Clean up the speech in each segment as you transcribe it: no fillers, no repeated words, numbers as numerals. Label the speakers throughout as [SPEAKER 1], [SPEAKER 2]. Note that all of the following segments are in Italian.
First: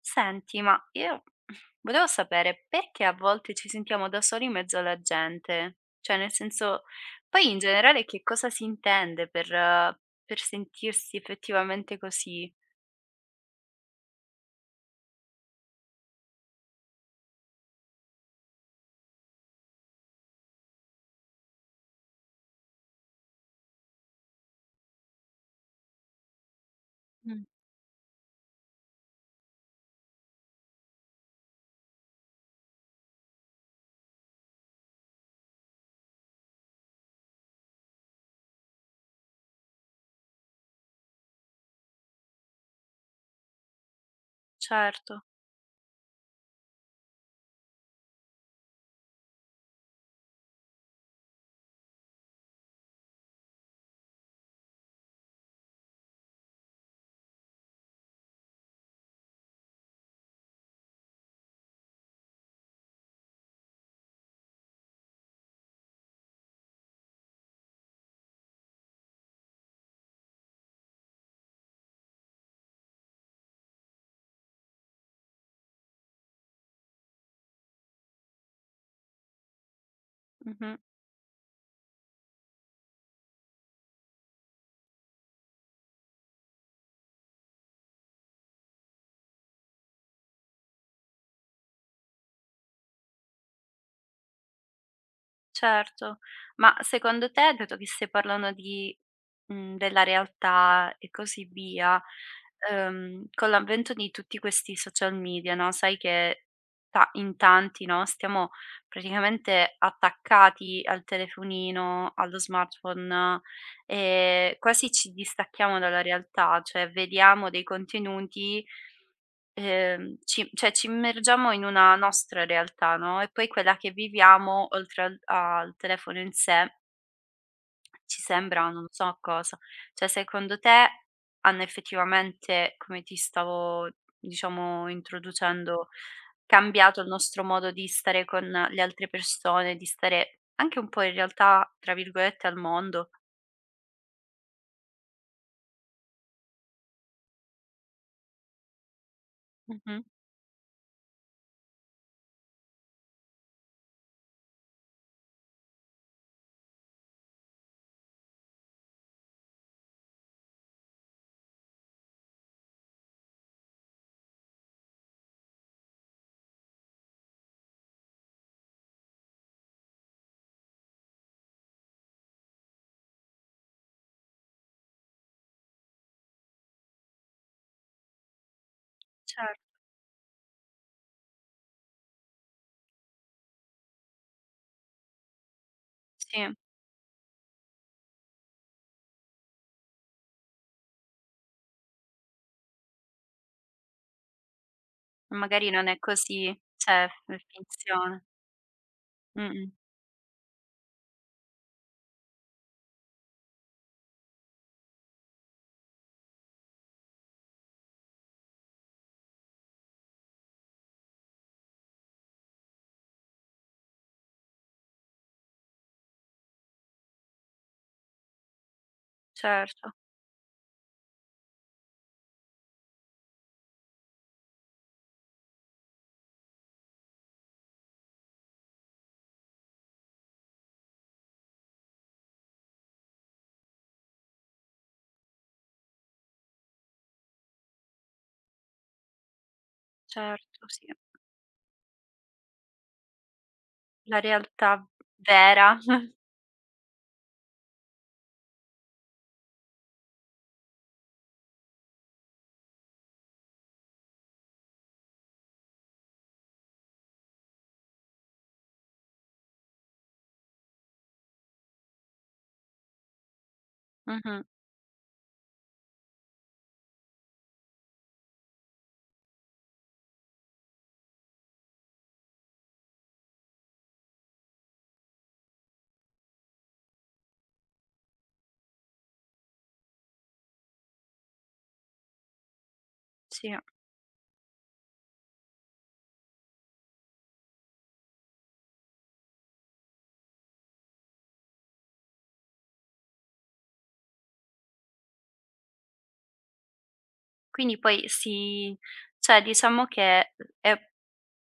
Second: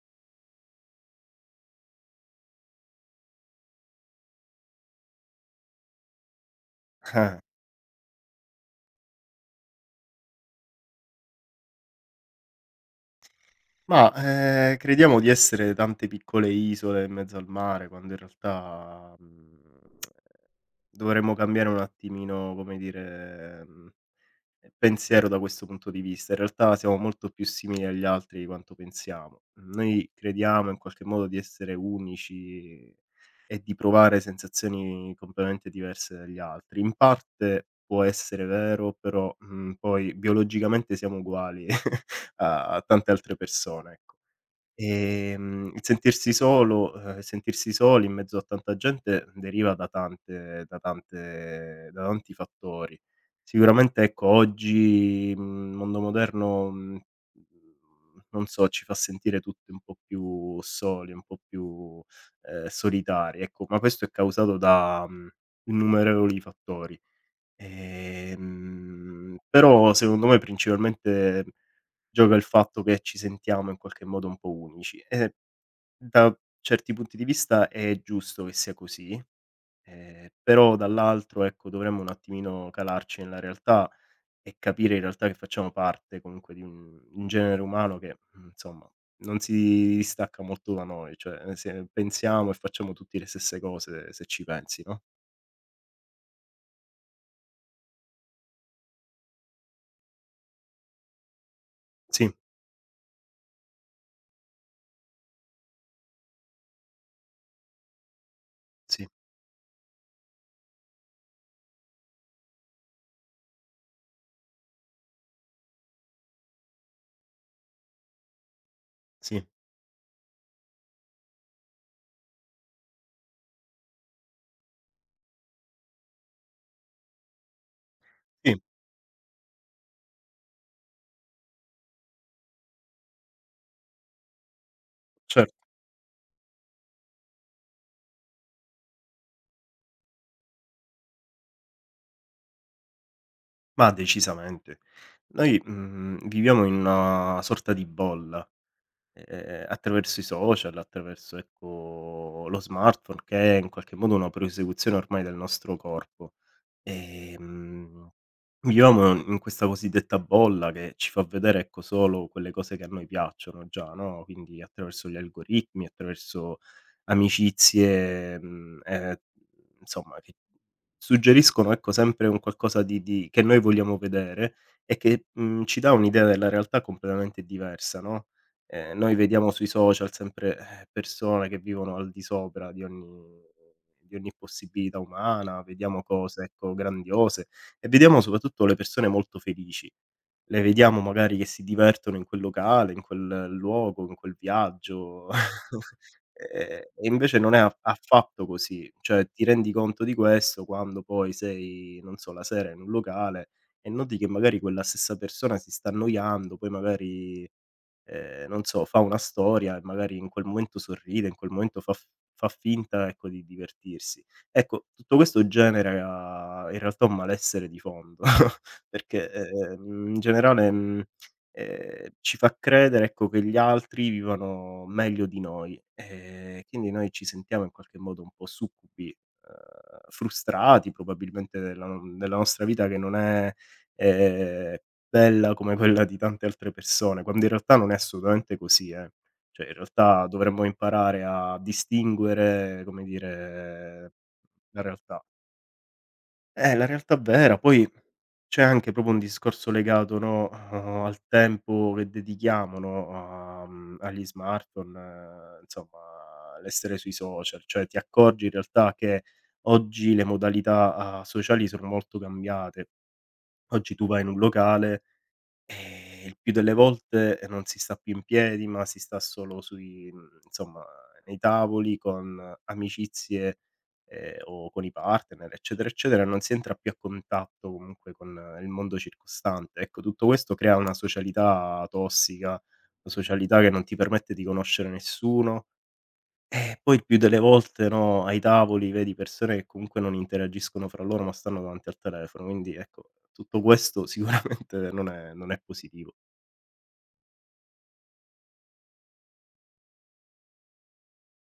[SPEAKER 1] Senti, ma io volevo sapere perché a volte ci sentiamo da soli in mezzo alla gente? Cioè, nel senso, poi in generale che cosa si intende per sentirsi effettivamente così?
[SPEAKER 2] Ma, crediamo di essere tante piccole isole in mezzo al mare, quando in realtà, dovremmo cambiare un attimino, come dire, pensiero da questo punto di vista. In realtà siamo molto
[SPEAKER 1] Mm.
[SPEAKER 2] più simili agli altri di quanto pensiamo. Noi crediamo in qualche modo di essere unici e di provare sensazioni completamente diverse dagli altri. In parte può essere vero, però, poi biologicamente siamo uguali a tante altre persone, ecco.
[SPEAKER 1] Certo.
[SPEAKER 2] Il sentirsi soli in mezzo a tanta gente deriva da tanti fattori. Sicuramente ecco oggi, mondo moderno, non so, ci fa sentire tutti un po' più soli, un po' più, solitari, ecco, ma questo è causato da, innumerevoli fattori. Però secondo me principalmente gioca il fatto che ci sentiamo in qualche modo un po' unici e da certi punti di vista è giusto che sia così,
[SPEAKER 1] Mhm.
[SPEAKER 2] però dall'altro, ecco, dovremmo un attimino calarci nella realtà e capire in realtà che facciamo parte comunque di un genere umano che, insomma non si distacca molto da noi, cioè se pensiamo e facciamo tutti le stesse cose se ci pensi, no?
[SPEAKER 1] Certo, ma secondo te, dato che stai parlando di della realtà e così via,
[SPEAKER 2] Sì,
[SPEAKER 1] con l'avvento di tutti questi social media, no? Sai che ta in tanti, no, stiamo
[SPEAKER 2] sì,
[SPEAKER 1] praticamente attaccati al telefonino, allo smartphone, e quasi ci distacchiamo dalla realtà, cioè vediamo dei contenuti
[SPEAKER 2] sì,
[SPEAKER 1] ci cioè ci immergiamo in una nostra realtà, no, e poi quella che viviamo oltre al telefono in sé ci
[SPEAKER 2] sì,
[SPEAKER 1] sembra non so cosa. Cioè secondo te hanno effettivamente, come ti stavo diciamo
[SPEAKER 2] certo,
[SPEAKER 1] introducendo, cambiato il nostro modo di stare con le altre persone, di stare anche un po' in realtà, tra virgolette, "al mondo"?
[SPEAKER 2] ma decisamente. Noi, viviamo in una sorta di bolla. Ehm,
[SPEAKER 1] Mh-mh.
[SPEAKER 2] attraverso i social, attraverso, ecco, lo smartphone che è in qualche modo una prosecuzione ormai del nostro corpo. Ehm, viviamo in questa cosiddetta bolla che ci fa vedere, ecco, solo quelle cose che a noi piacciono già, no, quindi attraverso gli algoritmi, attraverso amicizie, insomma che suggeriscono, ecco, sempre un qualcosa di che noi vogliamo vedere e che, ci dà un'idea della realtà completamente diversa, no, noi vediamo
[SPEAKER 1] Certo,
[SPEAKER 2] sui social sempre, persone che vivono al di sopra di ogni possibilità umana, vediamo cose,
[SPEAKER 1] sì.
[SPEAKER 2] ecco, grandiose e vediamo soprattutto le persone molto felici. Le vediamo magari che si divertono in quel locale, in quel luogo, in quel viaggio.
[SPEAKER 1] Magari non è così,
[SPEAKER 2] E
[SPEAKER 1] cioè è
[SPEAKER 2] invece non è a
[SPEAKER 1] finzione.
[SPEAKER 2] affatto così. Cioè, ti
[SPEAKER 1] Mh-mh.
[SPEAKER 2] rendi conto di questo quando poi sei, non so, la sera in un locale e noti che magari quella stessa persona si sta annoiando, poi magari, non so, fa una storia e magari in quel momento sorride, in quel momento fa finta, ecco, di divertirsi. Ecco, tutto questo genera in realtà un malessere di fondo perché,
[SPEAKER 1] Certo,
[SPEAKER 2] in generale, mhmm ci fa credere, ecco, che gli altri vivano meglio di noi. Quindi noi ci sentiamo in qualche modo un po' succubi, frustrati probabilmente della non della nostra vita che non è, ehm, bella come quella di tante altre persone, quando in realtà non è assolutamente così, eh. Cioè, in realtà dovremmo
[SPEAKER 1] certo, sì.
[SPEAKER 2] imparare a distinguere, come dire,
[SPEAKER 1] La realtà
[SPEAKER 2] la realtà.
[SPEAKER 1] vera.
[SPEAKER 2] La realtà vera. Poi c'è anche proprio un discorso legato, no, al tempo che dedichiamo, no, agli smartphone, insomma l'essere sui social. Cioè ti accorgi in realtà che oggi le modalità, sociali sono molto cambiate. Oggi tu vai in un
[SPEAKER 1] Mh-mh,
[SPEAKER 2] locale. Il più delle volte non si sta più in piedi, ma si sta solo insomma nei tavoli con amicizie, o con i partner, eccetera, eccetera, non si entra più a contatto comunque con il mondo circostante. Ecco, tutto questo crea una socialità tossica, una
[SPEAKER 1] sì.
[SPEAKER 2] socialità che non ti permette di conoscere nessuno. E poi il più delle volte, no, ai tavoli vedi persone che comunque non interagiscono fra loro, ma stanno davanti al telefono. Quindi ecco, tutto questo sicuramente non è positivo.
[SPEAKER 1] Quindi poi si cioè diciamo che è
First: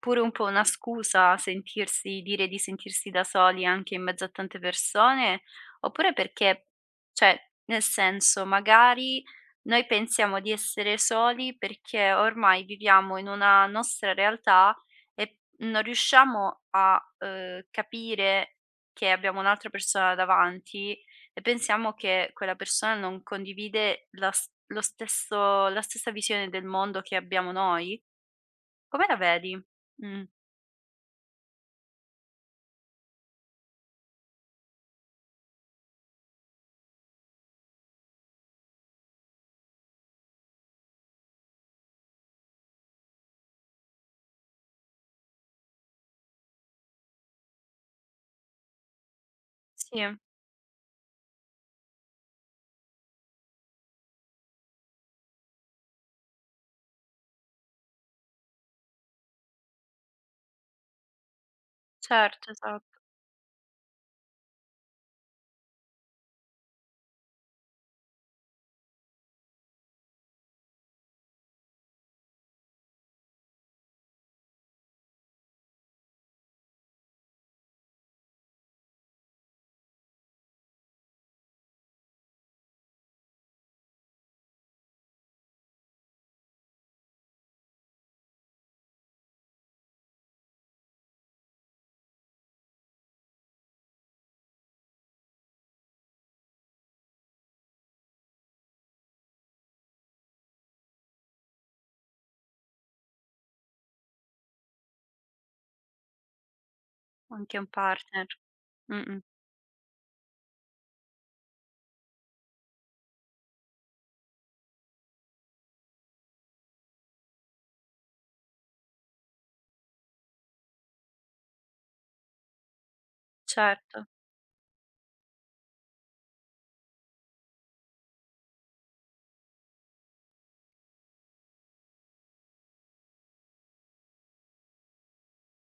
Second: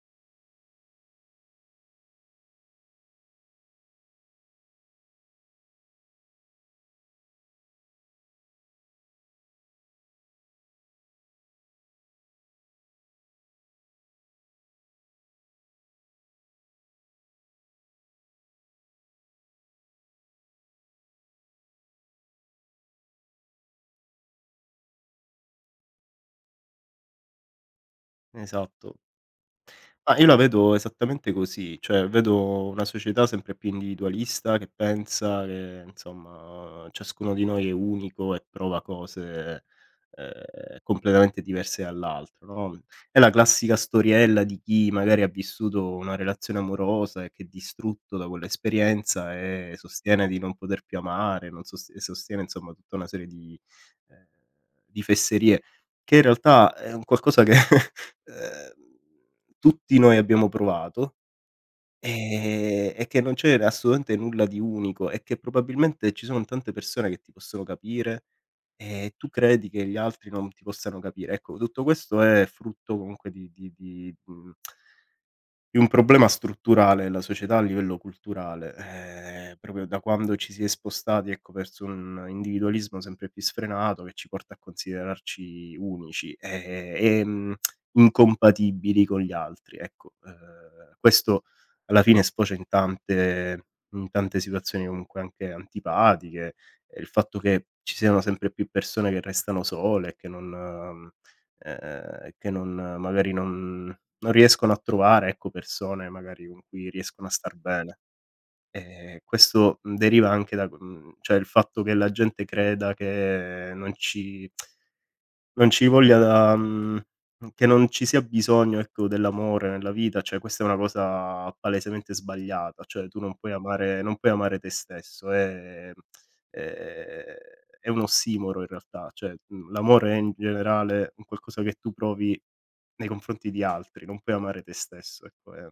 [SPEAKER 1] pure un po' una scusa sentirsi dire di sentirsi da soli anche in mezzo a tante persone, oppure perché cioè, nel senso, magari noi pensiamo di essere soli perché ormai viviamo in una nostra realtà e non riusciamo a, capire che abbiamo un'altra persona davanti e pensiamo che quella persona non condivide la s lo stesso la stessa visione del mondo che abbiamo noi.
[SPEAKER 2] Esatto.
[SPEAKER 1] Come la vedi?
[SPEAKER 2] Ma
[SPEAKER 1] Mh.
[SPEAKER 2] io la vedo esattamente così, cioè vedo una società sempre più individualista che pensa che, insomma, ciascuno di noi è unico e prova cose, completamente diverse dall'altro, no, è la classica storiella di chi magari ha vissuto una relazione amorosa e che è distrutto da quell'esperienza e
[SPEAKER 1] Sì,
[SPEAKER 2] sostiene di non poter più amare, non sost e sostiene insomma tutta una serie ehm, di fesserie, che in realtà è un qualcosa che, ehm tutti noi abbiamo provato,
[SPEAKER 1] certo, esatto,
[SPEAKER 2] e che non c'è assolutamente nulla di unico e che probabilmente ci sono tante persone che ti possono capire e tu credi che gli altri non ti possano capire. Ecco, tutto questo è frutto comunque di un problema strutturale la società a livello culturale, proprio da quando ci si è spostati, ecco, verso un individualismo sempre più sfrenato che ci porta a considerarci unici, e, incompatibili con gli altri, ecco. Questo alla fine sfocia in tante situazioni comunque anche antipatiche, e il fatto che ci siano sempre più persone che restano sole e che non magari non riescono a trovare, ecco, persone magari con cui riescono a star
[SPEAKER 1] anche un
[SPEAKER 2] bene.
[SPEAKER 1] partner.
[SPEAKER 2] Ehm,
[SPEAKER 1] Mh-mh.
[SPEAKER 2] questo, mhmm, deriva anche da cioè il fatto che la gente creda che non ci voglia che non ci sia bisogno, ecco, dell'amore nella vita, cioè questa è una cosa palesemente sbagliata, cioè tu non puoi amare
[SPEAKER 1] Certo,
[SPEAKER 2] non puoi amare te stesso, ehm, è un ossimoro in realtà, cioè, l'amore è in generale un qualcosa che tu provi nei confronti di altri, non puoi amare te stesso, ecco, è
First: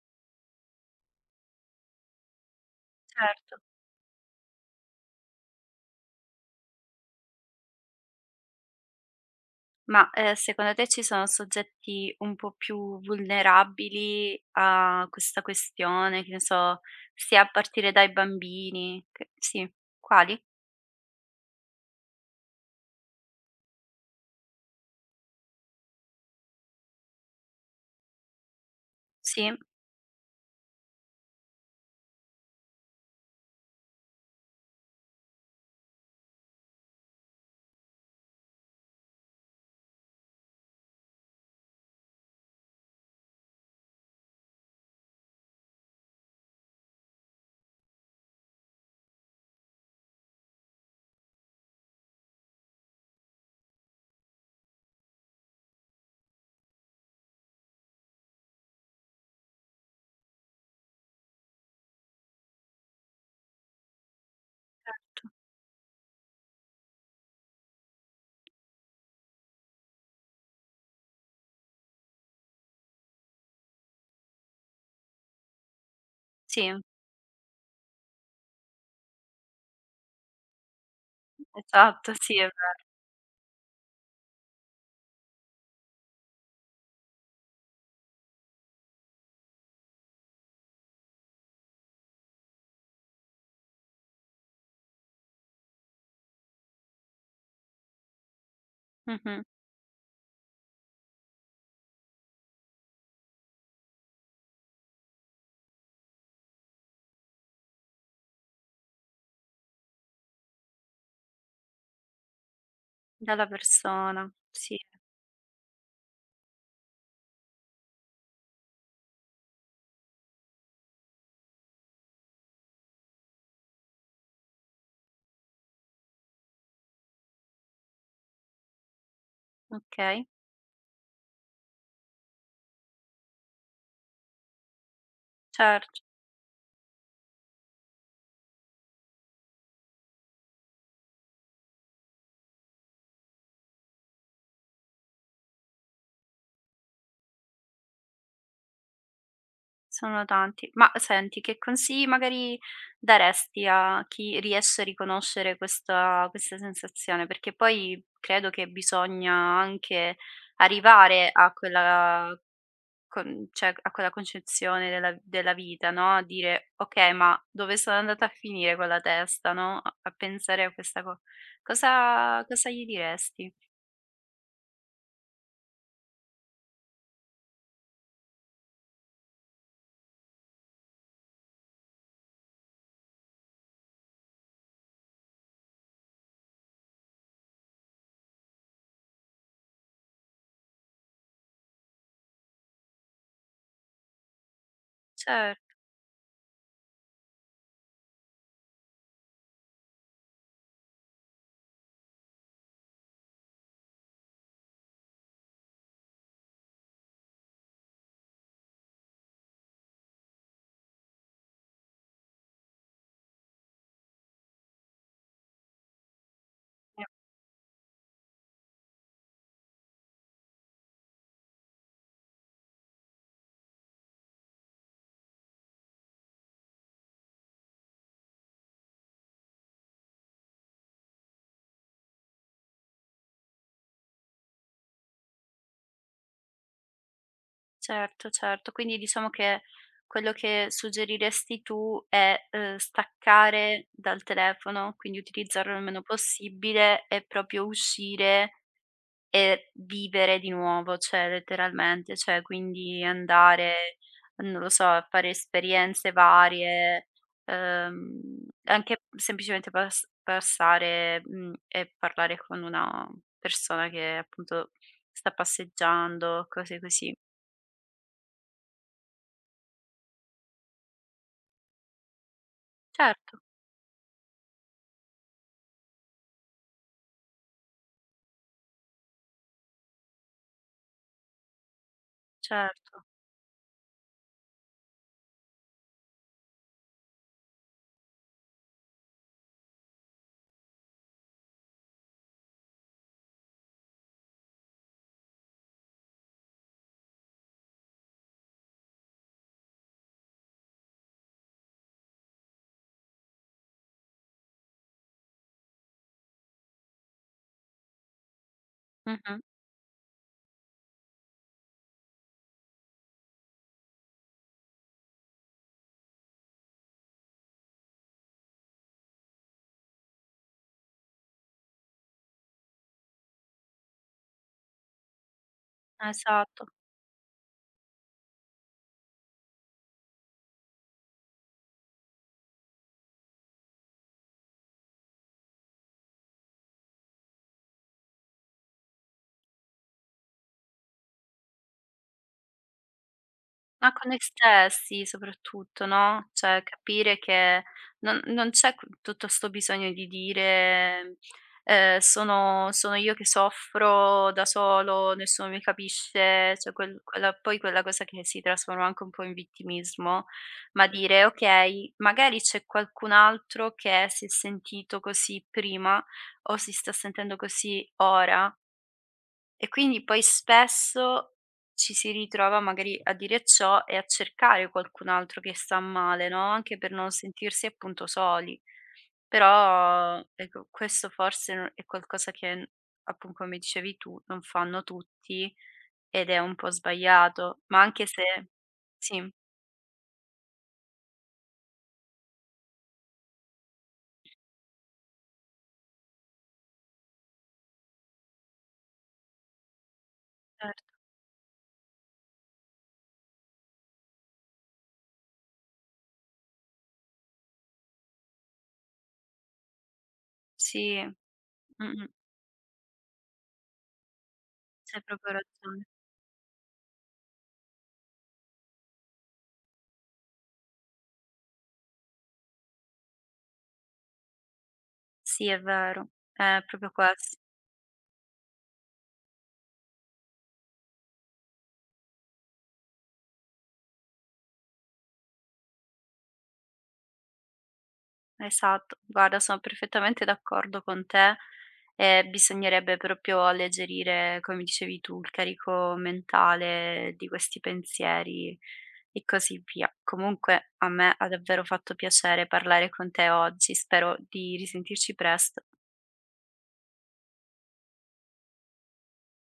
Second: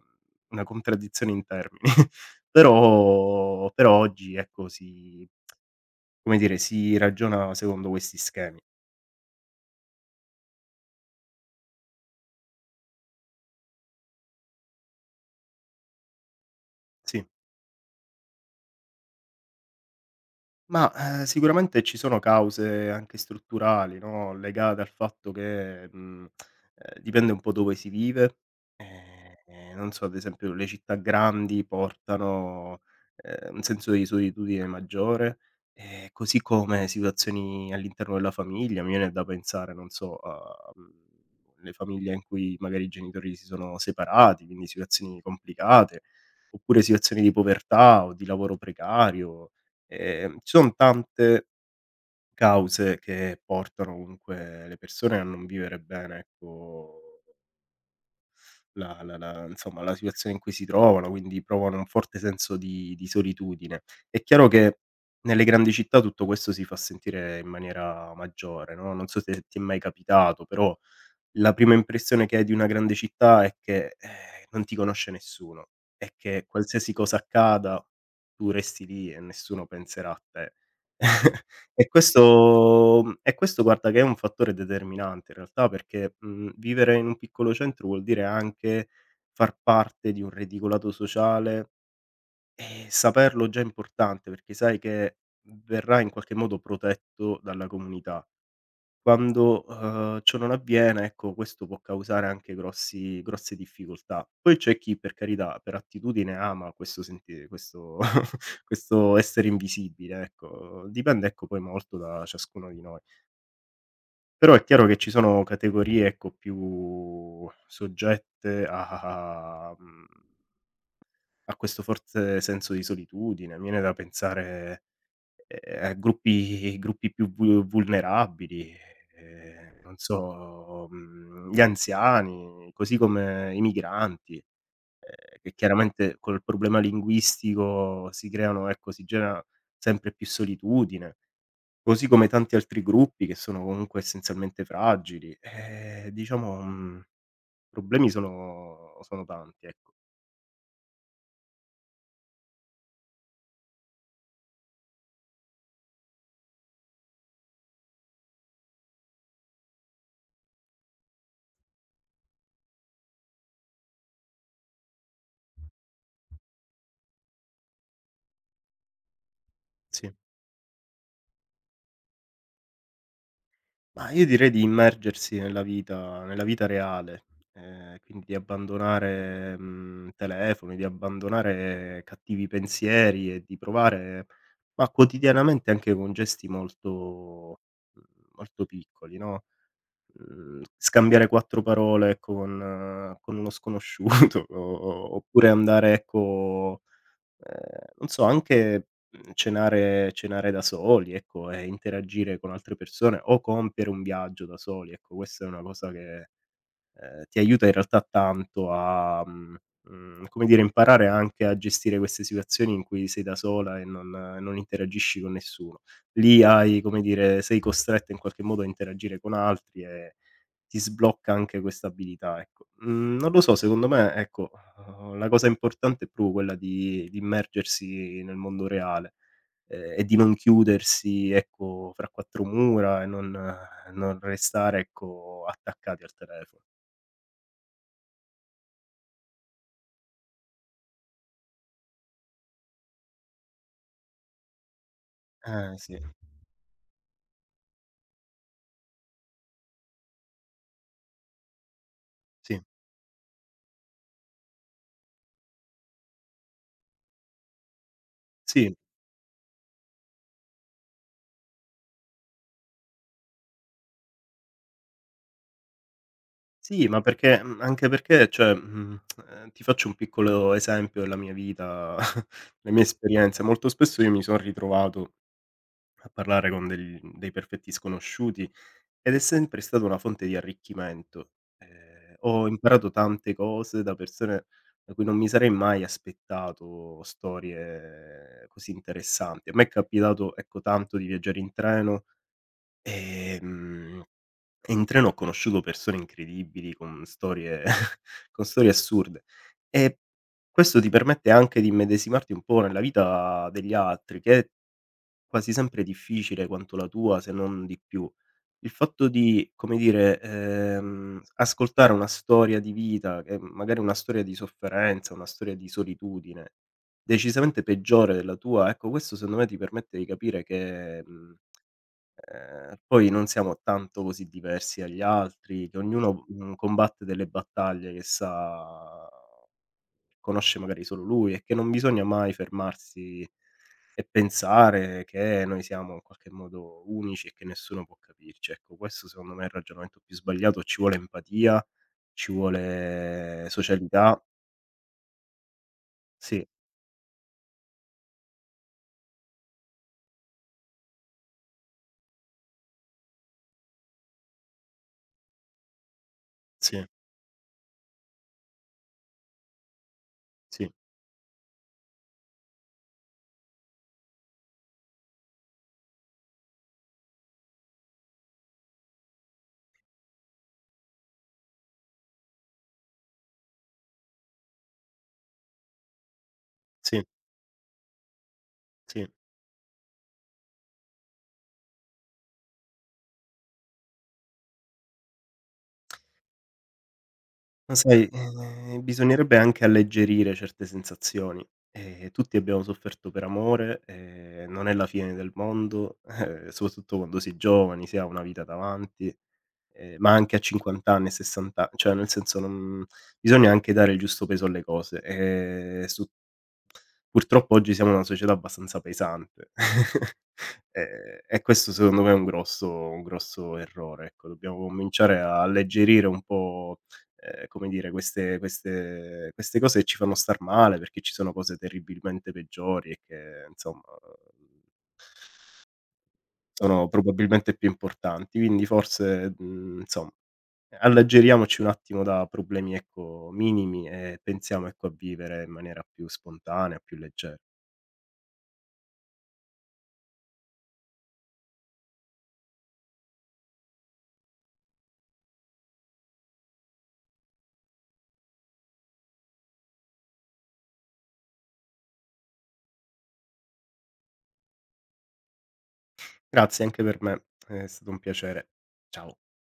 [SPEAKER 2] una contraddizione in termini.
[SPEAKER 1] certo.
[SPEAKER 2] Però oggi, ecco, come dire, si ragiona secondo questi schemi.
[SPEAKER 1] Ma, secondo te ci sono soggetti un po' più vulnerabili a questa questione, che ne so,
[SPEAKER 2] Sì.
[SPEAKER 1] sia a partire dai bambini che sì. Quali?
[SPEAKER 2] Mah, sicuramente ci sono cause anche strutturali, no, legate al fatto che, dipende un po' dove si vive.
[SPEAKER 1] Sì,
[SPEAKER 2] Non so, ad esempio le città grandi portano, un senso di solitudine maggiore, così come situazioni all'interno della famiglia. Mi viene da pensare, non so, a, le famiglie in cui magari i genitori si sono separati, quindi situazioni complicate, oppure situazioni di povertà o di lavoro precario. Ci son tante cause che portano comunque le persone a non vivere bene, ecco, la la la insomma, la situazione in cui si trovano, quindi provano un forte senso di solitudine. È chiaro che nelle grandi città tutto questo si fa sentire in maniera maggiore, no, non so se ti è mai capitato, però la prima impressione che hai di una grande città è che, non ti conosce nessuno e che
[SPEAKER 1] sì,
[SPEAKER 2] qualsiasi cosa accada tu resti lì e nessuno penserà a te. E
[SPEAKER 1] esatto, sì, è
[SPEAKER 2] questo mhmm, e questo guarda che è un fattore determinante in realtà perché, vivere in un piccolo centro vuol dire anche far parte di un reticolato sociale e saperlo già è importante perché sai che verrai in qualche modo protetto dalla comunità.
[SPEAKER 1] vero. Mh-mh.
[SPEAKER 2] Quando, ciò non avviene, ecco, questo può causare anche grossi grosse difficoltà. Poi c'è chi, per carità, per attitudine ama questo questo essere invisibile, ecco. Dipende, ecco, poi molto da ciascuno di noi.
[SPEAKER 1] Dalla persona,
[SPEAKER 2] Però è
[SPEAKER 1] sì,
[SPEAKER 2] chiaro che ci sono categorie, ecco, più soggette a a questo forte senso di solitudine. Mi viene da pensare a gruppi più vu vulnerabili, non
[SPEAKER 1] okay,
[SPEAKER 2] so, gli anziani, così come i migranti, che
[SPEAKER 1] cer.
[SPEAKER 2] chiaramente col problema linguistico si creano ecco, si genera sempre più solitudine, così come tanti altri gruppi che sono comunque essenzialmente fragili. Diciamo, problemi sono tanti, ecco.
[SPEAKER 1] Sono tanti. Ma senti, che consigli magari daresti a chi riesce a riconoscere questa questa sensazione? Perché poi credo che bisogna anche arrivare a quella con cioè a quella concezione della della vita, no, a dire: "Okay, ma dove sono andata a finire con la testa?" No, a a
[SPEAKER 2] Sì.
[SPEAKER 1] pensare a questa co, cosa cosa gli diresti?
[SPEAKER 2] Ma io direi di immergersi nella vita reale, quindi di abbandonare, telefoni, di abbandonare cattivi pensieri e di provare ma quotidianamente anche con gesti molto mhmm, molto piccoli, no, scambiare 4 parole con uno sconosciuto o oppure
[SPEAKER 1] Cioè
[SPEAKER 2] andare, ecco. Non so, anche, cenare da soli, ecco, e interagire con altre persone o compiere un viaggio da soli, ecco, questa è una cosa che ti aiuta in realtà tanto a, come dire, imparare anche a gestire queste situazioni in cui sei da sola e non interagisci con nessuno. Lì hai, come dire, sei costretta in qualche modo a interagire con altri e ti sblocca anche questa abilità, ecco. Mhmm, non lo so, secondo me, ecco, la cosa importante è proprio quella di immergersi nel mondo reale, e di non chiudersi, ecco, fra quattro mura e non restare, ecco, attaccati al telefono.
[SPEAKER 1] certo, certo. Quindi diciamo che quello che suggeriresti tu è, staccare dal telefono, quindi utilizzarlo il
[SPEAKER 2] Sì,
[SPEAKER 1] meno possibile e proprio uscire e vivere di nuovo, cioè letteralmente, cioè
[SPEAKER 2] sì,
[SPEAKER 1] quindi andare, non lo so, a fare esperienze varie,
[SPEAKER 2] sì,
[SPEAKER 1] anche semplicemente passare, e parlare con una persona che appunto sta passeggiando, cose
[SPEAKER 2] sì, ma
[SPEAKER 1] così.
[SPEAKER 2] anche perché cioè, ti faccio un piccolo esempio della mia vita, la mia
[SPEAKER 1] Certo.
[SPEAKER 2] esperienza. Molto spesso io mi son ritrovato a parlare con del dei perfetti sconosciuti ed è sempre stata una fonte di arricchimento. Ho imparato
[SPEAKER 1] Certo,
[SPEAKER 2] tante cose da persone da cui non mi sarei mai aspettato storie così interessanti. A me è capitato, ecco, tanto di viaggiare in treno. ehm E in treno ho conosciuto persone incredibili con storie con storie assurde. E questo ti permette anche di immedesimarti un po' nella vita degli altri, che è quasi sempre difficile quanto la tua, se non di più. Il fatto
[SPEAKER 1] mh-mh,
[SPEAKER 2] di, come dire, ascoltare una storia di vita, che magari una storia di sofferenza, una storia di solitudine, decisamente peggiore della tua, ecco questo secondo me ti permette di capire che, mhmm poi non siamo tanto così diversi dagli altri, che ognuno,
[SPEAKER 1] esatto.
[SPEAKER 2] combatte delle battaglie che sa conosce magari solo lui e che non bisogna mai fermarsi e pensare che noi siamo in qualche modo unici e che nessuno può capirci. Ecco, questo secondo me è il ragionamento più sbagliato, ci vuole empatia, ci vuole
[SPEAKER 1] Ma con noi
[SPEAKER 2] socialità.
[SPEAKER 1] stessi soprattutto, no,
[SPEAKER 2] Sì,
[SPEAKER 1] cioè capire che non c'è q tutto 'sto bisogno di dire, "Sono sono io che soffro da solo, nessuno mi capisce", cioè
[SPEAKER 2] sì,
[SPEAKER 1] quel quella poi quella cosa che si trasforma anche un po' in vittimismo,
[SPEAKER 2] sì,
[SPEAKER 1] ma dire: "Okay, magari c'è qualcun altro che si è sentito così prima o si sta sentendo così ora". E quindi poi spesso ci si ritrova magari a dire ciò e a cercare qualcun altro che sta male, no, anche per
[SPEAKER 2] sì,
[SPEAKER 1] non sentirsi appunto soli.
[SPEAKER 2] sì.
[SPEAKER 1] Però ecco, questo forse no è qualcosa che n appunto come dicevi tu, non fanno tutti ed è un po' sbagliato,
[SPEAKER 2] Ma
[SPEAKER 1] ma anche
[SPEAKER 2] sai,
[SPEAKER 1] se sì,
[SPEAKER 2] bisognerebbe anche alleggerire certe sensazioni. Tutti abbiamo sofferto per amore, non è la fine del mondo, soprattutto quando si è giovani, si ha una vita davanti, ma anche a
[SPEAKER 1] certo,
[SPEAKER 2] 50 anni, a 60 cioè nel senso non bisogna anche dare il giusto peso alle cose. Su Purtroppo oggi siamo una società abbastanza pesante
[SPEAKER 1] sì,
[SPEAKER 2] e questo secondo
[SPEAKER 1] mh-mh,
[SPEAKER 2] me è un grosso errore, ecco. Dobbiamo
[SPEAKER 1] c'hai
[SPEAKER 2] cominciare
[SPEAKER 1] proprio
[SPEAKER 2] a
[SPEAKER 1] ragione.
[SPEAKER 2] alleggerire un po', come dire, queste cose che ci fanno star male, perché ci sono cose terribilmente peggiori e che insomma
[SPEAKER 1] Sì, è vero, è
[SPEAKER 2] sono
[SPEAKER 1] proprio ques.
[SPEAKER 2] probabilmente più importanti. Quindi forse, insomma, alleggeriamoci un attimo da problemi, ecco, minimi e pensiamo, ecco, a vivere in maniera più spontanea. Più legge
[SPEAKER 1] Esatto, guarda sono perfettamente d'accordo con te, bisognerebbe proprio alleggerire, come dicevi tu, il carico mentale di questi pensieri e così via. Comunque a me ha davvero fatto piacere parlare con te oggi, spero di risentirci presto.
[SPEAKER 2] Grazie anche per me, è stato un piacere. Ciao.